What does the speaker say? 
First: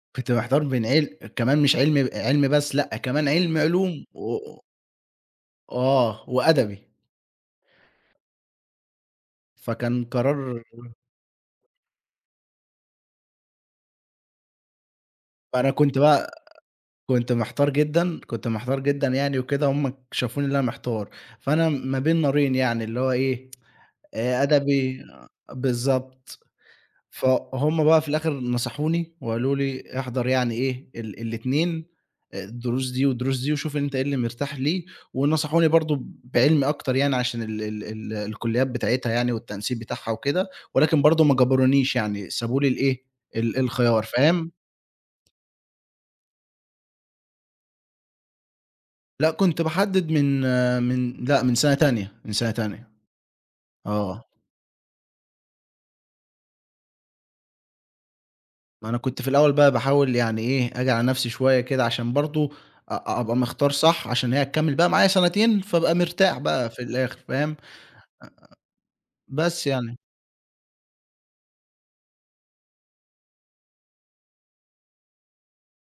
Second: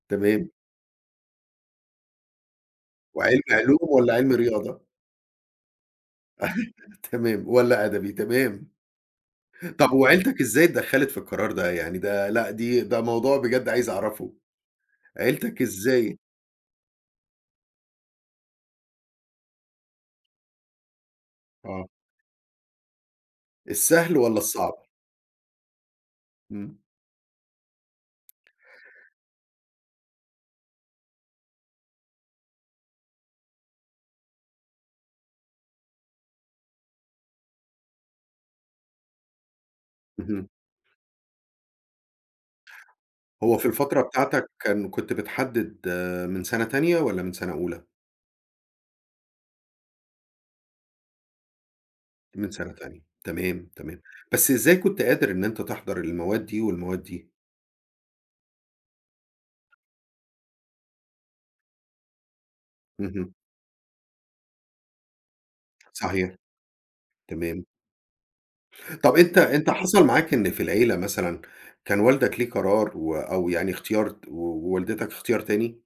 كنت تمام. محتار بين عل كمان مش عِلم آآ، عِلمي بس، لأ كمان وعِلمي عِلمي علوم علوم والّا و عِلمي و رياضة؟ وآه، وأدبي. تمام، والّا أدبي تمام. طَب فكان وعيلتك قرار إزاي اتدخّلت في القرار ده؟ يعني ده لأ، دي ده موضوع بجد عايز أعرفه عيلتك أنا كنت إزاي بقى كنت محتار جدًا، كنت محتار جدًا يعني وكده وهُم ك شافوني اللي أنا محتار، فأنا م آه. ما بين نارين يعني اللي هو إيه، السهل والّا آآ الصعب؟ أدبي بالضبط. إمم. فهُم بقى في الآخِر اللي نَصَحوني وقالوا لي: "احضر يعني إيه، ال ال الاتنين، الدروس دي والدروس دي وشوف أنت إيه اللي مرتاح ليه." ونَصَحوني برضه بعِلمي أكتر يعني عشان ال ال ال الكُلّيات بتاعتها يعني والتنسيق بتاعها وكده، اهم. ولكن برضه ما جبرونيش، يعني سابوا لي الإيه ال هو في الفترة الخيار بتاعتك فاهم؟ كان كنت بتحدد من سَنة تانية والّا من سَنة أولى؟ لأ، كنت باحدد من من لأ، من سَنة تانية، من من سَنة سَنة تانية. تانية تمام، تمام. آه. بس إزاي كنت قادر إن أنت تحضر المواد دي والمواد دي؟ ما أنا كنت في الأول بقى باحاول يعني إيه، آجي على نفسي شوية كده عشان برضه أ أ اهم. أبقى مختار صح عشان هي هتكمّل بقى معايا سَنتين، فابقى صحيح. مرتاح بقى في الآخِر، فاهم؟ آآ تمام. طَب أنت بس أنت يعني. حصل معاك إن في العيلة مثلًا كان والدك ليه قرار و أو يعني اختيار ت و ووالدتك اختيار تاني؟